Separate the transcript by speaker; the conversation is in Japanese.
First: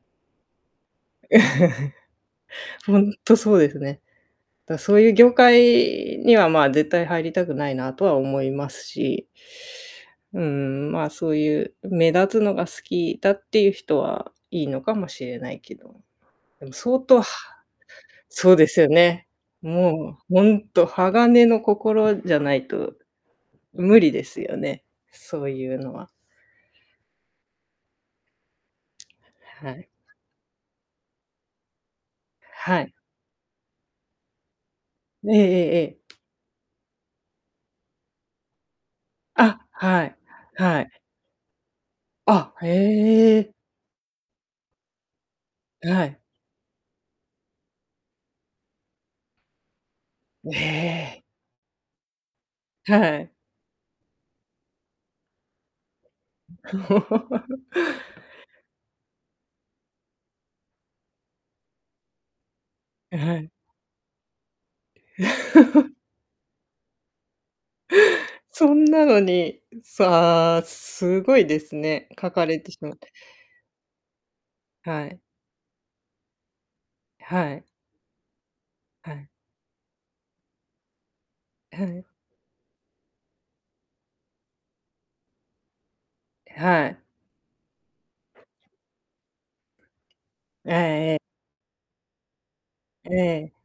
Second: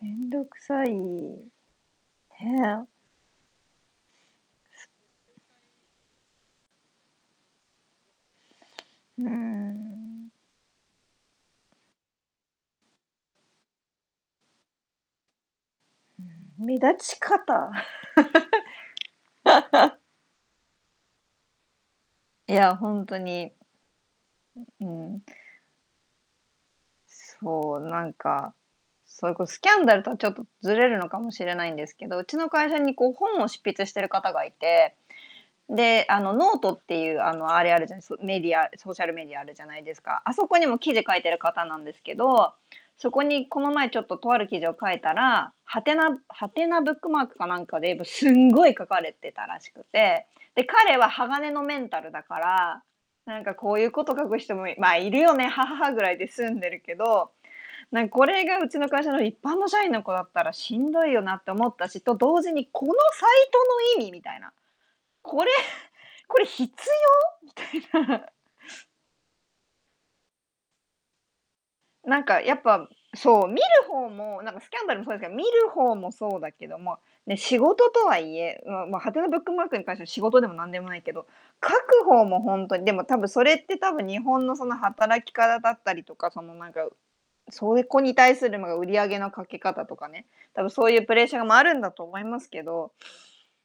Speaker 1: 面倒くさいね。
Speaker 2: ほんっとそうですね。だ、そういう業界には、ま、絶対入りたくないなとは思います
Speaker 1: うー
Speaker 2: し、
Speaker 1: ん。
Speaker 2: うん、まあ、そういう目立つのが好きだっていう人はいいのかもしれないけど。
Speaker 1: うん、
Speaker 2: でも
Speaker 1: 目
Speaker 2: 相
Speaker 1: 立ち
Speaker 2: 当は
Speaker 1: 方。
Speaker 2: そうですよね、もうほんっと鋼の心じゃ
Speaker 1: い
Speaker 2: ない
Speaker 1: や、ほ
Speaker 2: と、
Speaker 1: んとに。
Speaker 2: 無理ですよね、
Speaker 1: んうん。
Speaker 2: そういうのは
Speaker 1: そう。なんか、そいこうスキ
Speaker 2: は
Speaker 1: ャン
Speaker 2: い。
Speaker 1: ダルとはちょっとずれるのかもしれないんですけど、うちの会社
Speaker 2: はい。
Speaker 1: にこう本を執筆してる方がいて。
Speaker 2: ええええええ。
Speaker 1: で、あのノートっていう、あの、あれあるじゃないメディアソーシャルメディアある
Speaker 2: あ、
Speaker 1: じゃないです
Speaker 2: はい、
Speaker 1: か。あそこにも
Speaker 2: はい。
Speaker 1: 記事書いてる方なんですけど。
Speaker 2: あ、
Speaker 1: そこ
Speaker 2: へ
Speaker 1: に
Speaker 2: え。
Speaker 1: この前ちょっととある記事を書いたら、は
Speaker 2: う、
Speaker 1: て
Speaker 2: は
Speaker 1: な
Speaker 2: い。
Speaker 1: はてなブックマークかなんかで、ぶすんごい書かれてたらしくて。
Speaker 2: え
Speaker 1: で、彼は
Speaker 2: え。
Speaker 1: 鋼のメンタルだから
Speaker 2: はい。
Speaker 1: 「なんかこういうこと書く人も、いま、いるよね、ははは」ぐらいで済んでるけど、なんこれがうちの会社の一般の社員の子だったらしんどいよなって思ったし、と同時に、この
Speaker 2: え、
Speaker 1: サ
Speaker 2: は
Speaker 1: イ
Speaker 2: い。
Speaker 1: トの意味みたいな。これ、これ必要、みたいな。
Speaker 2: そんなのにさあ、すごいですね、
Speaker 1: なん
Speaker 2: 書
Speaker 1: か
Speaker 2: か
Speaker 1: や
Speaker 2: れ
Speaker 1: っ
Speaker 2: てし
Speaker 1: ぱ、
Speaker 2: まって
Speaker 1: そう、見る方もなんかスキャンダルも
Speaker 2: は
Speaker 1: そうです
Speaker 2: い。
Speaker 1: けど、見る方もそうだけども、ね、
Speaker 2: は
Speaker 1: 仕
Speaker 2: い。
Speaker 1: 事とはいえまま、は
Speaker 2: は
Speaker 1: て
Speaker 2: い。
Speaker 1: なブックマークに関しては、仕事でもなんでもないけど、書
Speaker 2: は
Speaker 1: く
Speaker 2: い。
Speaker 1: 方もほんとにでも多分、それって多分、日本のその働き方だったりとか、そのなん
Speaker 2: は
Speaker 1: か、
Speaker 2: い。
Speaker 1: そういう子に対する、ま、売り上げの掛け方とかね、多分
Speaker 2: え
Speaker 1: そういう
Speaker 2: え、
Speaker 1: プ
Speaker 2: え
Speaker 1: レッシャーもあるんだと思いますけど
Speaker 2: ええ。